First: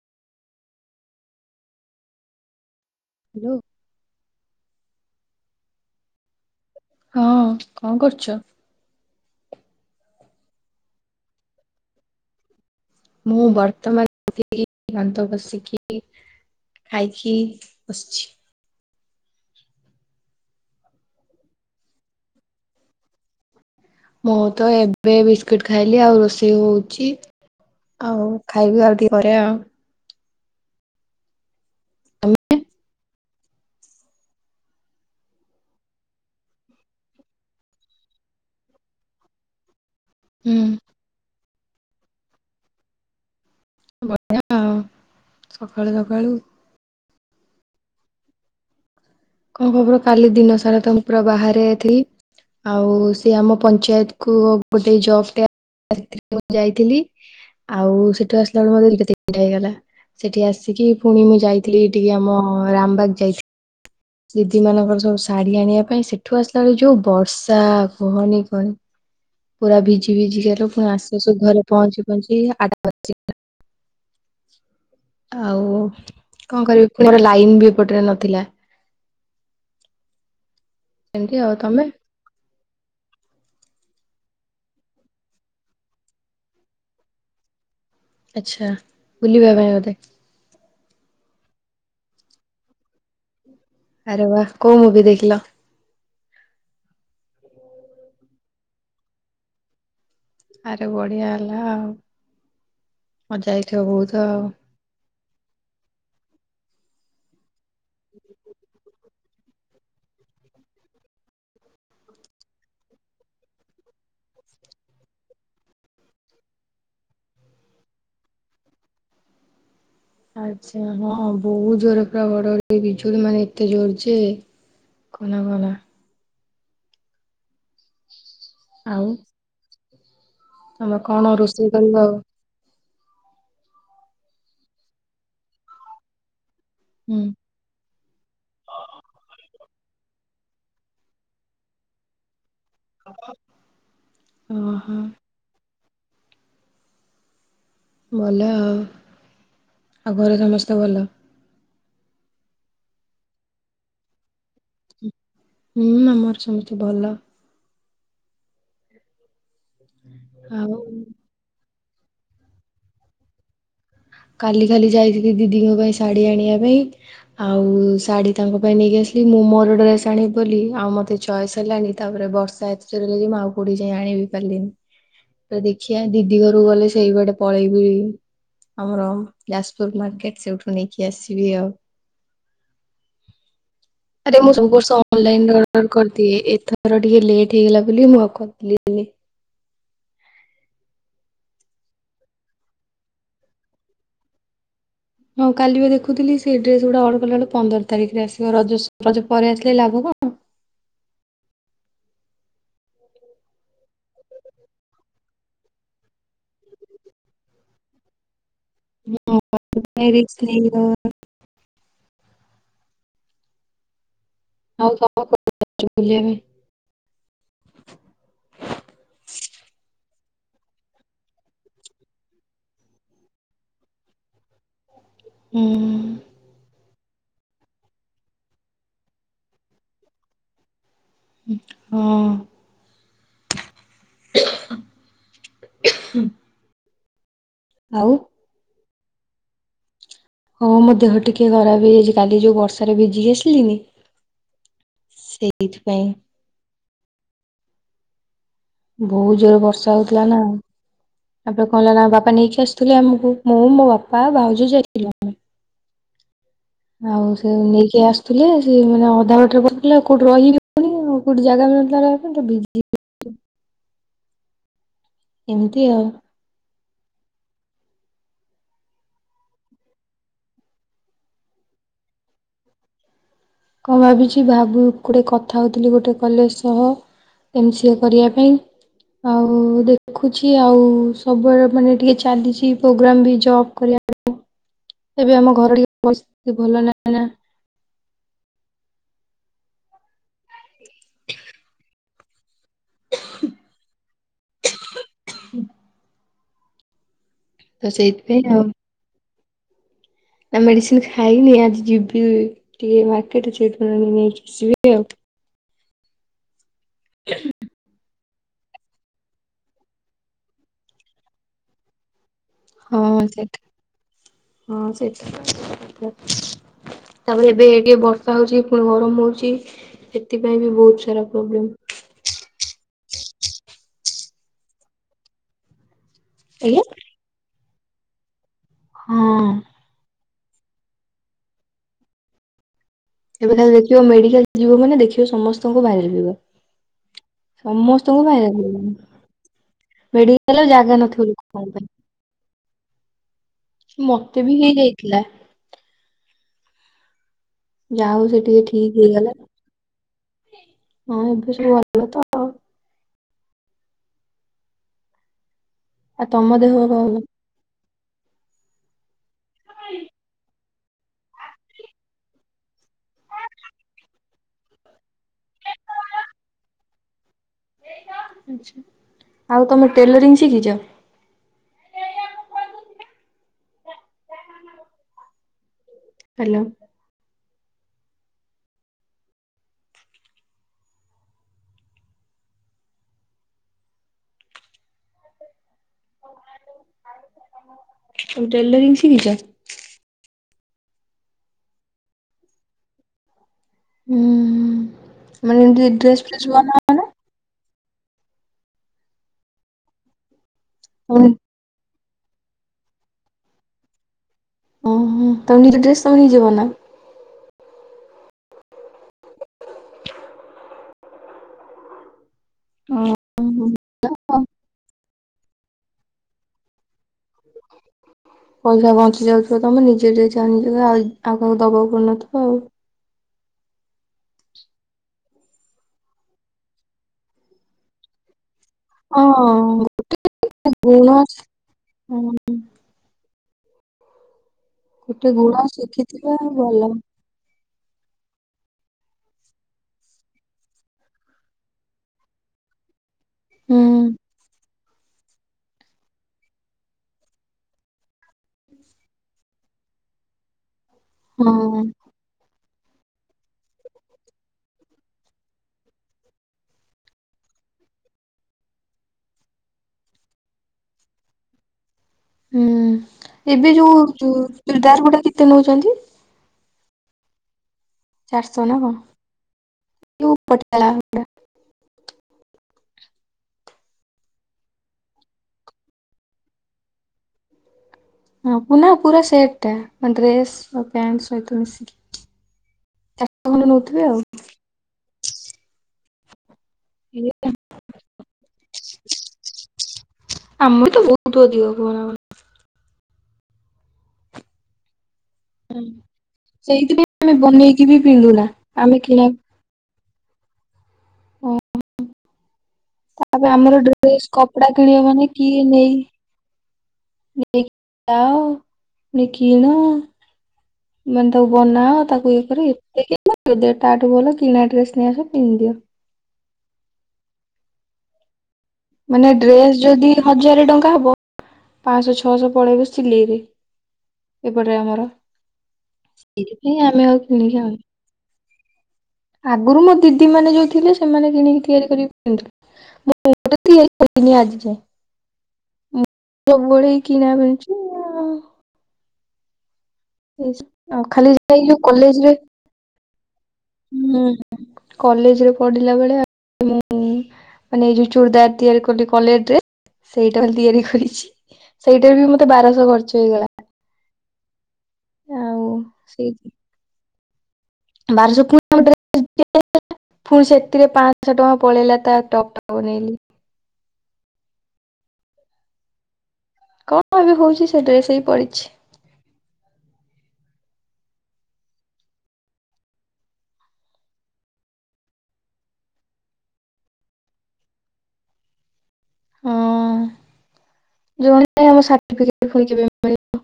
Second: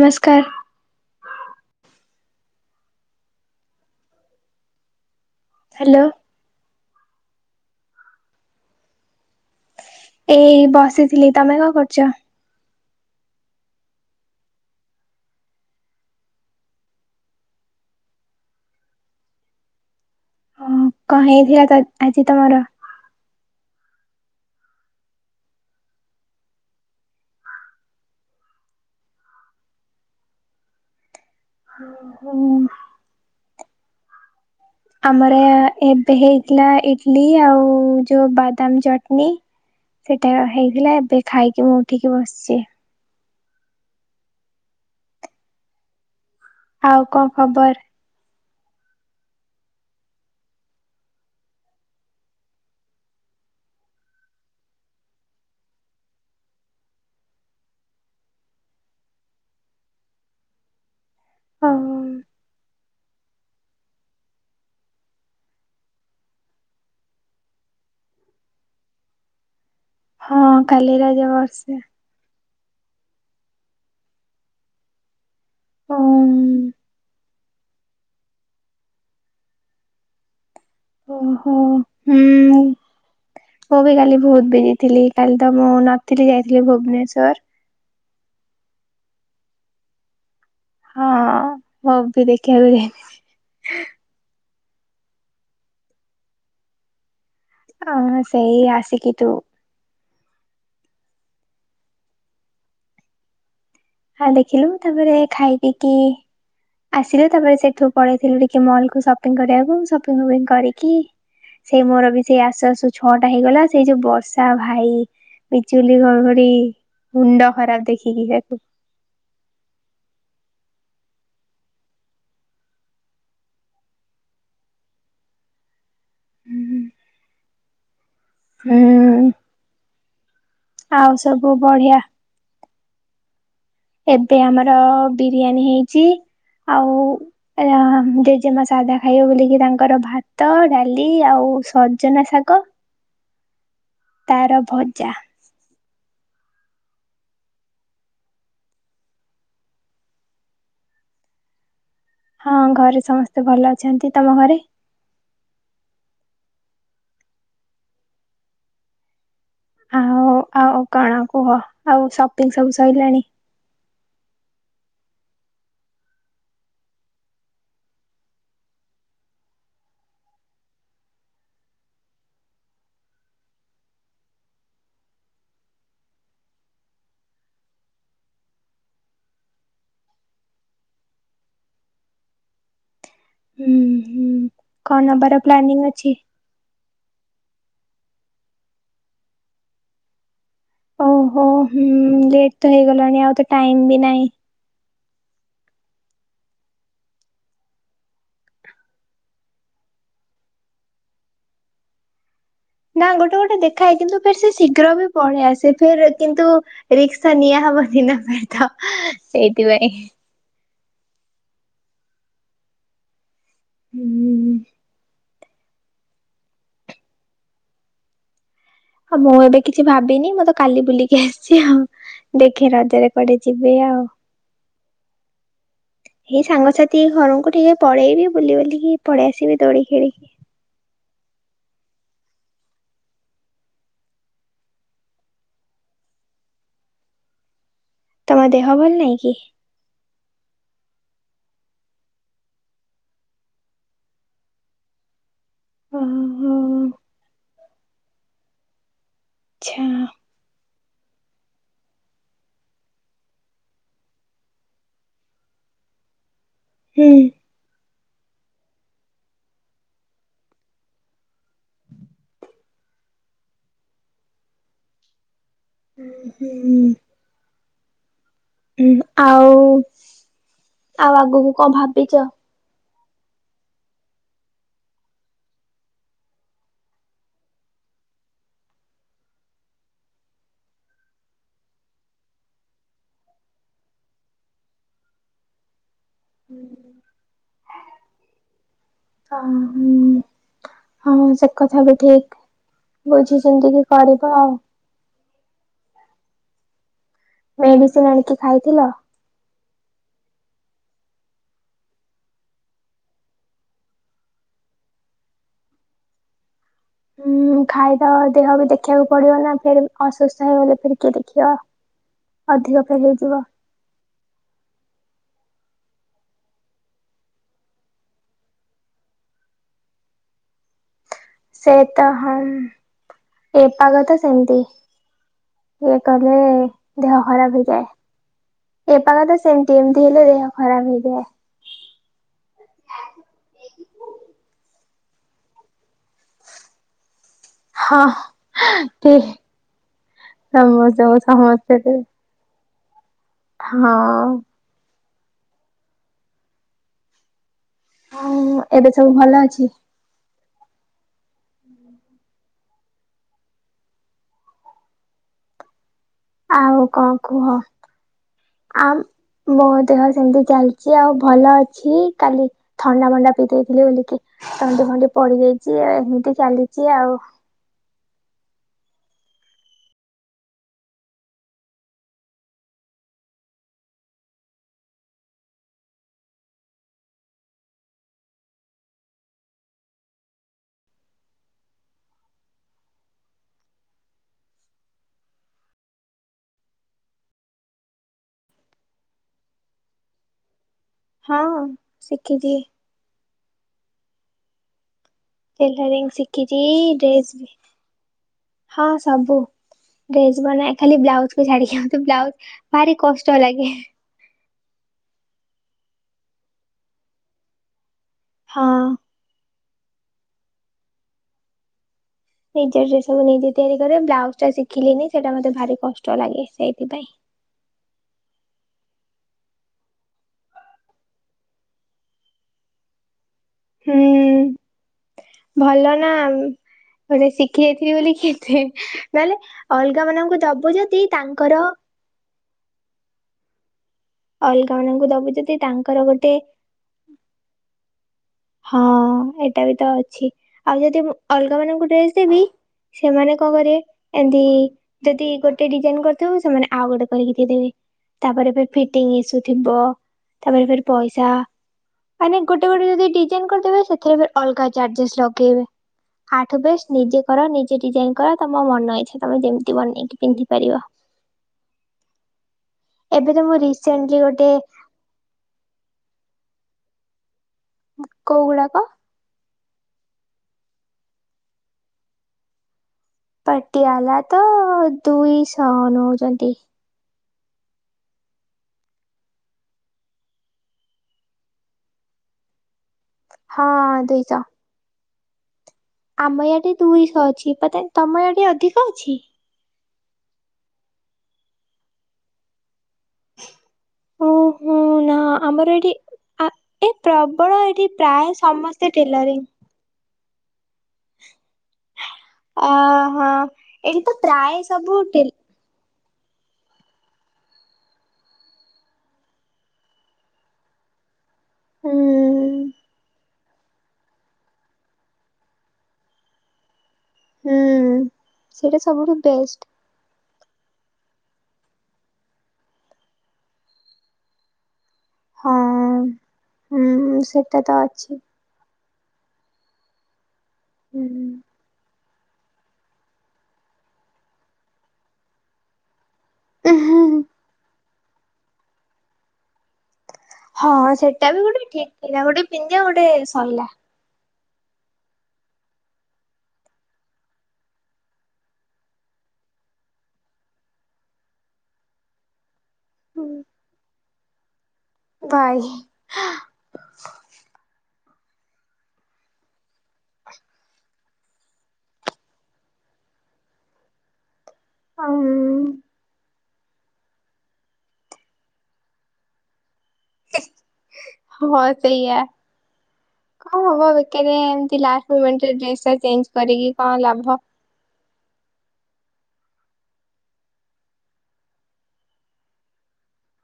ନମସ୍କାର hello- hello ହଁ କଣ କରୁଛ ଏଇ ବସିଥିଲି ତମେ କଣ କରୁଛ ମୁଁ ବର୍ତ୍ତମାନ ଘାନ୍ତ ବଷିକି ଖାଇକି ବସିଛି ହଁ କଣ ହେଇଥିଲା ଆଜି ତମର ମୁଁ ତ ଏବେ ବିସ୍କୁଟ ଖାଇଲି ଆଉ ରୋଷେଇ ହଉଛି ଆଉ ଖାଇବି ଆଉ! ଓ ହୁ ତମେ? ଆମର ଏବେ ହେଇଥିଲା ଇଡଲି ଆଉ ଯୋଉ ବାଦାମ ଚଟନୀ! ସେଇଟା ହୁଁ ହେଇଥିଲା ଏବେ ଖାଇକି ମୁଁ। ଠିକି ବସଛି। ବଢିଆ ଆଉ ସକାଳୁ ସକାଳୁ। ଆଉ କଣ ଖବର। କଣ ଖବର କାଲି ଦିନ ସାରା ତ ମୁଁ ପୁରା ବାହାରେଥିଲି ଆଉ ସେ ଆମ ପଞ୍ଚାୟତକୁୁ ଗୋଟେ ଜବ ଟେ [inaudible] ଯାଇଥିଲି ଆଉ ସେଠୁ ଆସିଲା ବେଳେ ମୋତେ ଦି ଟା ତିନିଟା ହେଇଗଲା ସେଠି ଆସିକି। ପୁଣି ମୁଁ ଯାଇଥିଲି ଟିକେ ଆମ। ରାମବାଗ ଯାଇଥି ଦିଦି ମାନଙ୍କର ସବୁ ଶାଢ଼ୀ ଆଣିବା ପାଇଁ ସେଠୁ ଆସିଲା ବେଳେ ଯୋଉ ବର୍ଷା କୁହନି କୁହନି। ପୁରା ଭିଜି ଭିଜି ହଁ ଗଲୁ ପୁଣି କାଲି ଆସୁ ରାଜ ଆସୁ ଘରେ ବର୍ଷା ପହଞ୍ଚି ପହଞ୍ଚି। ଆଠ ଟା ବାଜିଛି। ଆଉ କଣ ଓହୋ କରିବି [inaudible] ର ଲାଇ ଆଇନ ବି ଏପଟରେ ନଥିଲା। ଏମିତି ଓହୋ ଆଉ ତମେ? ହୁଁ ମୁଁ ବି କାଲି। ବହୁତ ବିଜିଥିଲି କାଲି ତ ମୁଁ ନଥିଲି ଯାଇଥିଲି ଭୁବନେଶ୍ଵର। ଆଚ୍ଛା ବୁଲିିବା ପାଇଁ ବଧେ। ହଁ ମୁଭି ଦେଖିବାକୁ ଯାଇଥିନି। ଆରେ ବା କୋଉ ମୁଭି ଦେଖିଲ। ହଁ ସେଇ ଆସିକି ତୁ। ଆରେ ବଢିଆ ହେଲା ଆଉ ମଜା ହେ ହଁ ଦେଖିଲୁ ତାପରେ ଖାଇ ପିଇକି ଆସିଲୁ ତାପରେ ସେ ଠୁ ପଳେଇ ଥିଲୁ ଟିକେ ମଲ୍ କୁ ସପ୍ ସପିଙ୍ଗ କରିବାକୁ ସପିଙ୍ଗ ଫପିଙ୍ଗ କରିକି ସେଇ ମୋର ବି ସେଇ ଆସୁ ଆସୁ ଛଅ ଟା ହେଇଗଲା ।ସେଇ ଯୋଉ ବର୍ଷା ଭାଇ ବିଜୁଲି ଘଡଘଡି ମୁଣ୍ଡ ଖରାପ ଦେଖିକି ତାକୁ। ଆଚ୍ଛା ହଁ ବହୁତ ଜୋରରେ ପରା ଘଡଘଡି ବିଜୁଳି ମାନେ ଏତେ ଜୋର ଯେ କହନା କହନା। ହୁଁ ହୁଁ। ହୁଁ। ତୋମେ ଆଉ କଣ ସବୁ ରୋଷେଇ ବଢିଆ କରିବ? ଏବେ ଆମର ବିରିୟାନୀ ହେଇଚି। ଆଉ ହୁଁ ଆ, ଜେଜେମା ସାଧା ଖାଇବ ବୋଲିକି ତାଙ୍କ ଙ୍କର ଭାତ ଡାଲି ଆଉ ସଜନା ଶାଗ। ତାର ଓ ହଁ। ଭଜା ଭଲ ଆଉ ଆଉ ଘରେ ସମସ୍ତେ ଭଲ? ହଁ ଘରେ ସମସ୍ତେ ଭଲ ଅଛନ୍ତି। ତୋମ ଘରେ? ହୁଁ ଆମର ସମସ୍ତେ ଭଲ। ଆଉ ଆଉ କଣ କୁହ? ଆଉ ସପିଙ୍ଗ ସବୁ ସଇଲାଣି? କାଲି ଖାଲି ଯାଇଥିଲି ଦିଦିଙ୍କ ପାଇଁ ଶାଢୀ ଆଣିବା ପାଇଁ। ଆଉ ଶାଢୀ ତାଙ୍କ ପାଇଁ ନେଇକି ଆସିଲି ।ମୁଁ ମୋର ଡ୍ରେସ୍ ଆଣିବି ବୋଲି ଆଉ ମୋତେ ଚଏସ୍ ହେଲାଣି, ତାପରେ ବର୍ଷା ଏତେ ଜୋର୍ ହେଲା ଯେ ମୁଁ ଆଉ କୋଉଠିକି ଯାଇ ଆଣିବି ପାରିଲିନି ।ତ ଦେଖିବା ଦିଦି ଘରକୁ ଗଲେ ସେଇ ବାଟେ ପଳେଇବି। ଆମର ଯାଜପୁର ମାର୍କେଟ୍ ସେଇଠୁ ନେଇକି ଆସିବି ଆଉ। ହୁଁ ହୁଁ। ଆରେ ମୁଁ ସବୁ ବର୍ଷ କଣ ନବାର ଅନଲାଇନ୍ ରେ ପ୍ଲାନିଂ ଅର୍ଡର ଅଛି? କରିଦିଏ ।ଏଥ ମୋର ଟିକେ ଲେଟ୍ ହେଇଗଲା ବୋଲି ମୁଁ ଆଉ କଲିନି। ଓହୋ ହୁଁ ଲେଟ୍ ତ ହେଇଗଲାଣି ଆଉ ତ ଟାଇମ୍ ବି ନାହିଁ। ହଁ କାଲି ବା ଦେଖୁଥିଲି ସେ ଡ୍ରେସ୍ ଉଡା ଅର୍ଡର କଲା ବେଳକୁ ପନ୍ଦର ତାରିଖରେ ଆସିବ ରଜ ସ-ରଜ ପରେ ଆସିଲେ ଲାଭ କଣ। ନା ଗୋଟେ ଗୋଟେ ଦେଖାଏ କିନ୍ତୁ ଫେର୍ ସେ ଶୀଘ୍ର ବି ପଳେଇ ଆସେ ଫେର୍ କିନ୍ତୁ ରିକ୍ସା ନିଆ ହବନି ନା ଫେର୍। ତ ସେଇଥିପାଇଁ। ରିକ୍ସ ନେଇ ହୁଁ। ଆଉ [inaudible] ଆଉ ମୁଁ ଏବେ କିଛି ଭାବିନି ମୁଁ ତ କାଲି ବୁଲିକି ଆସିଛି। ଆଉ ଦେଖେ ରଜରେ କୁଆଡେ ଯିବି ଆଉ। ହୁଁ ହେ ସାଙ୍ଗ ସାଥ ଥୀ ଘରଙ୍କୁ ଟିକେ ପଲେଇବି ବୁଲି ବୁଲିକି ପଳେଇ ଆସିବି ଦୋଳି ଖେଳିକି। ହଁ। ହ ତୋମ ଦେହ ଭଲ ନାଇଁ? ହି ହଁ ମୋ ଦେହ ଟିକେ ଖରାପ ହେଇଯାଇଚି। କାଲି ଯୋଉ ବର୍ଷାରେ ଭିଜିକି ଆସିଲିନି ସେ ଏଇଥିପାଇଁ ଓହୋ ଆଚ୍ଛା ବହୁତ ଜୋରରେ ବର୍ଷା ହଉଥିଲା ନା। ତାପରେ କଣ ହେଲା ନା ବାପା ନେଇକି ଆସିଥିଲେ ଆମକୁ। ମୁଁ ମୋ ବାପା ଭାଉଜ ଯାଇଥିଲୁ। ହୁଁ ଆଉ ସେ ନେଇକି ସିଏ ଆସୁଥିଲେ ସେ ମାନେ ଅଧା ବାଟରେ ପଥିଲେ ଆଉ କୋଉଠି ରହିବି ହଉଣି ଆ କୋଉଠି ଜାଗା ବି ନଥିଲା ବ [inaudible] ଏମ ହୁଁ। ହୁଁ ଆଉ [inaudible] ଆଉ ଆଗକୁ କଣ ଭାବିଛ। କଣ ଭାବିଛି ଭାବୁଚି ଗୋଟେ କଥା ହଉଥିଲି ଗୋଟେ କଲେଜ ସହ ଏମ ସି ଏ କରିବା ପାଇଁ। ଆଉ ଦେଖୁଛି ଆଉ ସବୁବେଳେ ମାନେ ଟିକେ ଚାଲିଛି। ପ୍ରୋଗ୍ରାମ ବି ଜବ କରିବା ପାଇଁ ଏବେ ଆମ ଘର ଟ ପରିସ୍ଥିତି ଭଲ ନାହିଁ ନା। ଉଁ ହୁଁ । ହଁ ସେ କଥା ବି ଠିକ। ବୁଝି ଯେମିତି କିି କରିବା ଆଉ। [inaudible] ତ ମେଡିସିନ ଆଣିକି ସେଇଥିପାଇଁ ଆଉ ଖାଇଥିଲ। ନା ମେଡିସିନ ଖାଇନି ଆଜି ଯିବି ଟିକେ ମାର୍କେଟ ନେଇ ଯିବି ଆଉ [unintelligible] ହୁଁ ଖାଇବା ଦେହ ବି ଦେଖିବାକୁ ପଡିବ ନା ଫେର ଅସୁସ୍ଥ ହେଇଗଲେ ଫେର କିଏ ଦେଖିବ। ଅଧିକ ଫେର ହଁ ହେଇଯିବ ସେଟା [inaudible] ହଁ ସେଟା [inaudible] ତାପରେ ଏବେ ଟିକେ ବର୍ଷା ହଉଛି ପୁଣି ଗରମ ହଉଛି ସେଥିପାଇଁ ବି ବହୁତ ସାରା ପ୍ରୋବ୍ଲେମ ସେତ ହଁ। ଏପାଗ ତ ସେମିତି। କଲେ ଆଜ୍ଞା ଦେହ ଖରାପ ହେଇଯାଏ। ଏପାଖ ତ ହଁ ସେମତି ଏମିତି ହେଲେ ଖରାପ ହେଇଯାଏ। [inaudible] ଯୋଉ ସମସ୍ତଙ୍କୁ ଭାଇ ହୁଁ [inaudible] ହଁ ସମସ୍ତଙ୍କୁ ଭାଇରାଲ ଠିକ [inaudible] ମେଡିକାଲ୍ ଜାଗା ସମସ୍ତଙ୍କୁ ନଥିବ ଲୋକଙ୍କ ପାଇଁ। ସମସ୍ତେ ହଁ ମତେ ବି ହେଇଯାଇ ଥିଲା ଯା ହଉ ଆଉ ସେ ଟିକେ ଏବେ ଠିକ ସବୁ ଭଲ ହେଇଗଲା। ଅଛି? ହଁ ଏବେ ସବୁ ଭଲ ତ ଆଉ । ତମ ଦେହ ଆଉ ଭଲ? କଣ କୁହ। ଆମ ବଉ ଦେହ ସେମିତି ଚାଲି ଆଉ ଭଲ ଅଛି କାଲି ଥଣ୍ଡା ମଣ୍ଡା ପିଇ ଦେଇଥିଲି। ବୋଲିକି ଥଣ୍ଡି ଫଣ୍ଡି ପଡିଯାଇଚି ଆଉ ଏମିତି ଚାଲିଚି ଆଉ। [inaudible] ଆଉ ତମେ ଟେଲରିଂ ଶିଖିଛ। [inaudible] ହାଲୋ। [inaudible] ତମେ ଟେଲରିଂ ଶିଖିଚ। ହଁ ଶିଖିଚି। ଉଁ ହୁଁ। ମାନେ ଏମିତି ଟେଲରିଙ୍ଗ ଡ୍ରେସ୍ ଫ୍ରେସ୍ ଶିଖିଛି ବନାଅ ଡ୍ରେସ୍ ବି ହଁ ସବୁ ଡ୍ରେସ ମାନେ ଖାଲି ବ୍ଲାଉଜୁକୁ ଛାଢ଼ିକି ବ୍ଲାଉଜ୍ ଭାରି କଷ୍ଟ ଲାଗେ। ଓ ହୋ ତମେ ନିଜ ଡ୍ରେସ ତମେ ନିଜେ ବଞ୍ଚାଅ। ହଁ। ନିଜ ହଁ ଡ୍ରେସକୁୁ ନିଜେ ତିଆରି କରେ ବ୍ଲାଉଜ ଟା ଶିଖିଲିଣିି। ସେଇଟା ମତେ ଭାରି କଷ୍ଟ ଲାଗେ ସେଇଥିପାଇଁ ପଇସା ବଞ୍ଚି ଯାଉଥିବ ତମେ ନିଜେ ଡ୍ରେସ୍ ଆଣିକିନା ଆଉ କାଖାକୁ ଦବାକୁ ପଡୁନଥିବ ଆଉ। ହୁଁ ଭଲ ନା ଗୋଟେ ଶିଖି ଯାଇଥିଲି ବୋଲି କିତେ ମାନେ ହଁ। ଅଲଗା ମାନଙ୍କୁ ଦବୁ ଯଦି ଗୁଣ ହଁ ତାଙ୍କର [inaudible] ଅଲଗା ମାନଙ୍କୁ ଗୋଟେ ଦବୁ ଯଦି ଗୁଣ ତାଙ୍କର ଗୋଟେ ଶିଖିଥିବା ଭଲ। ହଁ ଏଇଟା ବି ତ ଅଛି ଆଉ ଯଦି ଅଲଗା ମାନଙ୍କୁ ଡ୍ରେସ ଦେବି ସେମାନେ କଣ କରେ ହୁଁ ଏମତି ଯଦି ଗୋଟେ ଡିଜାଇନ କରିଥିବ ସେମାନେ ଆଉ ଗୋଟେ କରିକି ଦେଇଦବେ ତାପରେ ଫିଟିଙ୍ଗ ଇସୁ ଥିବ ତାପରେ ଫେରେ ପଇସା ହଁ। ମାନେ ଗୋ [unintelligible] ଡିଜାଇନ କରିଦେବେ ସେଥିରେ ଅଲଗା ଚାର୍ଜଜେସ ଲଗେଇବେ ତାଠୁ ବେଷ୍ଟ ନିଜେ କର ନିଜେ ଡିଜାଇ କର ତମ ମନ ଇଛା ଯେମତି ବନେଇକି ପିନ୍ଧି ପାରିବ ହୁଁ ତ ମୁଁ ଏବେ ଯୋଉ ରିସେଣ୍ଟଲି ଗୋଟେ ଚୁର୍ଡରଦାର ଗୁଟା କେତେ ନଉଛନ୍ତି କୋଉ ଚାରିଶହ ନା ଗୁଡାକ କଣ ଟୁ ପଟା ପାଟିଆ ହେଲା ତ ଦୁଇଶହ ନଉଛନ୍ତି ହ ପୁନା ପୁରା ସେଟ ଟା ଡ୍ରେସ୍ ପ୍ୟାଣ୍ଟ ସହିତ ମିଶିକି ଚାରିଶହ ହଁ ଖଣ୍ଡେ ନଉଥିବେ ଆଉ। ଦେଇଛ ଆମ ଇଆଡେ ଦୁଇଶହ ଅଛି ଏଇଆ ତମ ଏ ଟିକେ ଅଧିକ ଅଛି ଆମେ ତ ବହୁତ ଅଧିକ ଭନା ଓ ହୋ ନା ଆମର ଏଠି ଏ ସେଇଥିପାଇଁ ଆମେ ପ୍ରବଳ ବନେଇକି ଏଠି ବି ପ୍ରାୟ ପିନ୍ଧୁନା ସମସ୍ତେ ଆମେ କିଣା ଟେଲରିଂ ହଁ ଅ ହଁ। ତାପରେ ଆମର ଏଠି ତ ଡ୍ରେସ ପ୍ରାୟ କପଡା କିଣିବା ସବୁ ମାନେ ଟେଲ କିଏ ନେଇ ନି କିଣ ମ ତାକୁ ହୁଁ ବନାଅ ତାକୁ ଇଏ କର ଏତେ ଦେ ଟାଟୁ ଭଲ କିଣା ଡ୍ରେସ ନେଇଆ ଆସ ପିନ୍ଧିଦିଅ ହୁଁ ସେଇଟା ସବୁଠୁ ମାନେ ବେଷ୍ଟ ଡ୍ରେସ୍ ଯଦି ହଜାରେ ଟଙ୍କା ହବ ପାଁଶ ଛଅଶ ପଳେଇବ ସିଲେଇରେ ଏପଟେ ଆମର। ହଁ ସେଇଥିପାଇଁ ଆମେ ହୁଁ ଆଉ ସେଟା କିଣିକି ଆଣୁ ତ ଅଛି। ଆଗୁରୁ ମୋ ଦିଦି ମାନେ ଯୋଉ ଥିଲେ ସେମାନେ କିଣିକି ତିଆରି କରି କିନ୍ତୁ ମୁଁ [unintelligible] ଆଜିଠୁ। ସବୁବେଳେ ଏଇ ହୁଁ। କିଣା ମିଳୁଚି। ହଁ। ହଁ ଆଉ ସେଟା ଖାଲି ବି ଗୋଟେ ଯାଇ ଯୋଉ ଠିକ୍ ଥିଲା କଲେଜରେ ଗୋଟେ ପିନ୍ଧିବା ଗୋଟେ ସରଲା। ହୁଁ କଲେଜରେ ପଢ଼ିଲା ବେଳେ ମୁଁ ମାନେ ଏଇ ଯୋଉ ଚୁଡ଼ଦାର ତିଆରି କଲି କଲେ ଡ୍ରେ ସେଇଟା ତିଆରି କରିଚି ସେଇଟା ବି ମତେ ବାର ଖର୍ଚ୍ଚ ହେଇଗଲା। ଆଉ ଗାଇଁ ବାରଶକୁ [inaudible] [inaudible] ଫୁଣି ସେତିରେ ପାଁ ଶ ଟଆଁ ପଳେଇଲା ତା ଟପ୍ ଟା ବନେଇଲିି। ଆ ମୁଁ କ ଏବେ ହୋଉଚି ସେ ଡ୍ରେସ ବି ପଡି଼ଚି। [inaudible] ହଁ ସେଇଆ କଁ ହବ ବେକରିଆ ଏମତି ଲାଷ୍ଟ ମୋମେଣ୍ଟ ଡ୍ରେସ୍ ଟା ଚେଞ୍ଜ କରିକି କଁ ଲାଭ। ହଁ ଜଣା ନାହିଁ ଆମ ସାଠିପିକେଟ୍ ଫୁଣି କେବେ ମିଳିବ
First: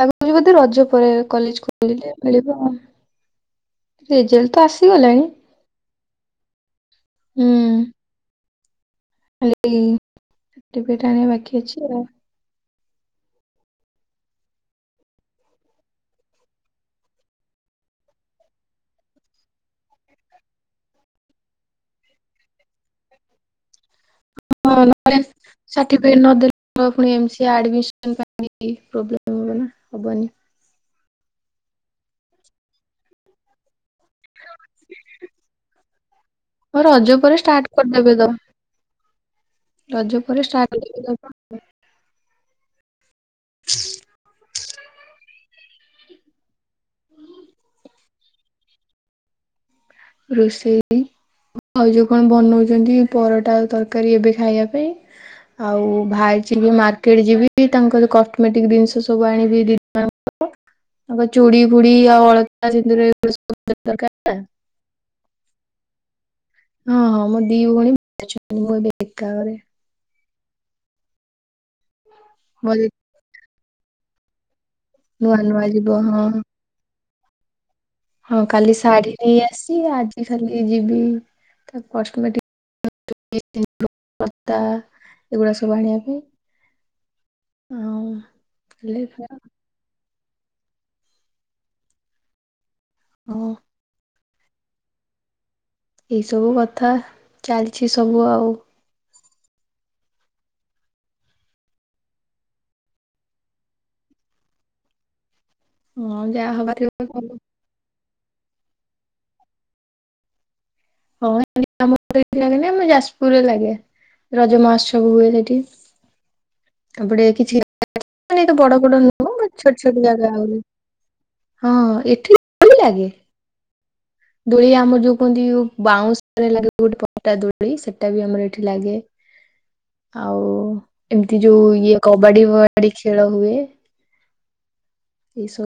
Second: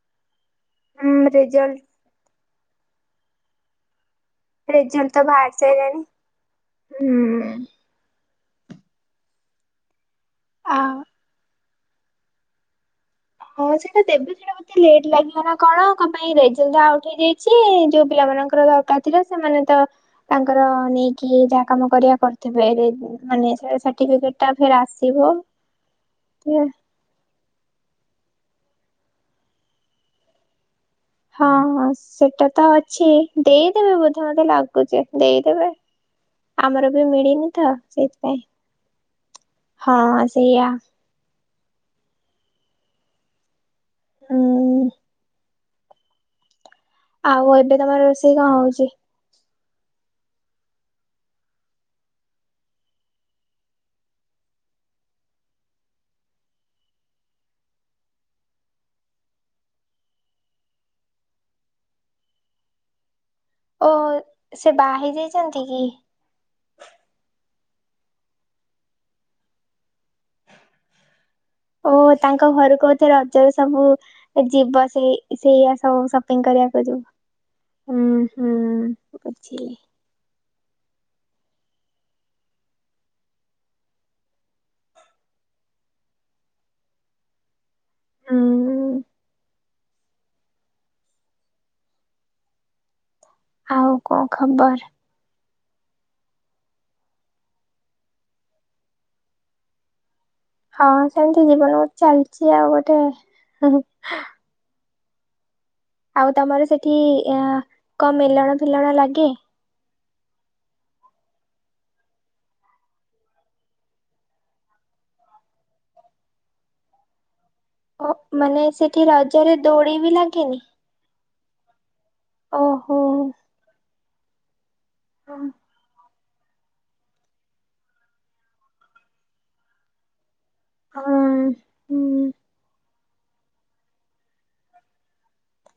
ଲାଗୁଚି ବୋ ତ ରଜ ପରେ ହୁଁ କଲେଜ ରେଜଲ୍ଟ ଖୋଲିଲେ ମିଳି ର ଆ ରଜଲ୍ ତ ଭାରି ସାଇଲାଣି ଉଁ। ହାଲି ଆ ହାଠିପିକେଟ୍ ଆଣିବା ବାକି ଅଛି। [unintelligible] ହଁ ସେଟା ଦେବେ ସେଇଟା ବୋଧେ ଲେଟ୍ ଲାଗିବ ନାଁ କଣ କ ପାଇଁ ରେଜଲ ତ ଆଉଟ୍ ହେଇ ଯାଇଚି ଯୋଉ ପିଲାମାନଙ୍କର ଦରକାର ଥିଲା ସେମାନେ ତ ତାଙ୍କର ନେଇକି ଯାହା କାମ କରିବା କରିଥିବେ ଏ ମାନେ ସେଟା ସା ହଁ [unintelligible] ସାଟିଫିକେଟ ନ ଦେଲେ ପୁଣି ଏମ୍ ସିଏ ଆଡ଼ମି [unintelligible] ପ୍ରୋବଲେମ୍ [unintelligible] ହବନି। ହଁ ହଁ ସେଟା ତ ଅଛି ଦେ ତମେ ବୋଧେ ମତେ ଲାଗୁଚି ଦେଇଦେବେ ହଁ ଆମର ବି ରଜ ପରେ ମିଳିନି ଷ୍ଟାର୍ଟ ତ କରିଦେବେ ତ ସେଇଥିପାଇଁ ହଁ ସେଇଆ। ଉଁ ହଁ [unintelligible] ହଁ। ଆଉ ଏବେ ତମର ରୋଷେଇ କଣ ହଉଚି? ରୋଷେଇ ଭାଉଜ କଣ ବନଉଚନ୍ତି ପରଟା ଆଳୁ ତରକାରୀ ଏବେ ଖାଇବା ପାଇଁ ଆଉ ଭାଇଚି ମାର୍କେଟ ଯିବି ତାଙ୍କ ଯୋ କଷ୍ଟମେଟିକ ଦିନଷ ସବୁ ଆଣିବି ଦି [unintelligible] ଙ୍କର ତାଙ୍କ ଚୁଡ଼ି ଫୁଡି଼ ଆଉ ଅଳତା ସିନ୍ଦୁର ଏଗୁଡା ସବୁ ଓ ଦରକାର। ସେ ବା ହେଇଯାଇ ଛନ୍ତି କି। ହଁ ହଁ ମୋ ଦି ଭଉଣୀଛନ୍ତି ମୁଁ ଏବେ ବାରେ ଓ ତାଙ୍କ ଘର ମୋର କୋଉଥିରେ ରଜ ସବୁ ଯିବ। ନୂଆ ସେଇ ନୂଆ ସେଇଆ ଯିବ ସବୁ ହଁ। ସପିଙ୍ଗ କରିବାକୁ ଯଉ ହଁ କାଲି ଶାଢୀ ନେଇ ବୁଝିଲି। ଆସି ଆଜି ଖାଲି ଯିବି ତାଷ୍ଟ [unintelligible] ଏଗୁଡା ସବୁ ଆଣିବା ପାଇଁ ହଁ ହୁଁ [unintelligible] ଓଉ। ଆଉ କଣ ଖବର। ଏଇ ସବୁ କଥା ଚାଲିଛି ସବୁ ଆଉ। ହଁ ସେମିତି ଜୀବନ ବହୁତ ଚାଲିଛି ଆଉ ଗୋଟେ ଆ ହଁ ଆଉ ଯାହା ତମର ହବାର ସେଠି ହବ। ଏ କଣ ମିଲଣ ଫିଲଣ ଲାଗେ। ହଁ [unintelligible] ଆମ ଯାଜପୁରରେ ଲାଗେ ରଜ ମହୋତ୍ସବ ହୁଏ ସେଠି ତାପଟେ କିଛି ଓ ଏତେ ମାନେ ବଡ ବଡ ସେଠି ନୁହଁ ବା ରଜରେ ଛୋଟ ଛୋଟ ଦୋଳୀ ବି ଜାଗା ଆହୁରି ଲାଗେନି। ହଁ [inaudible] [unintelligible] ଓହୋ। ଲାଗେ ଦୁଳିଆ ଆମର ଯୋଉ କହନ୍ତି ହଁ ବାଉଁଶ ଗୋଟେ ପଟା ଦୋଳି ସେଟା ବି ଆମର ଏଠି ଲାଗେ ଆଉ ହଁ ଏମିତି ଯୋଉ ଇଏ ହୁଁ। କବାଡିଖବାଡି ଖେଳ ହୁଏ । ଏଇସବୁ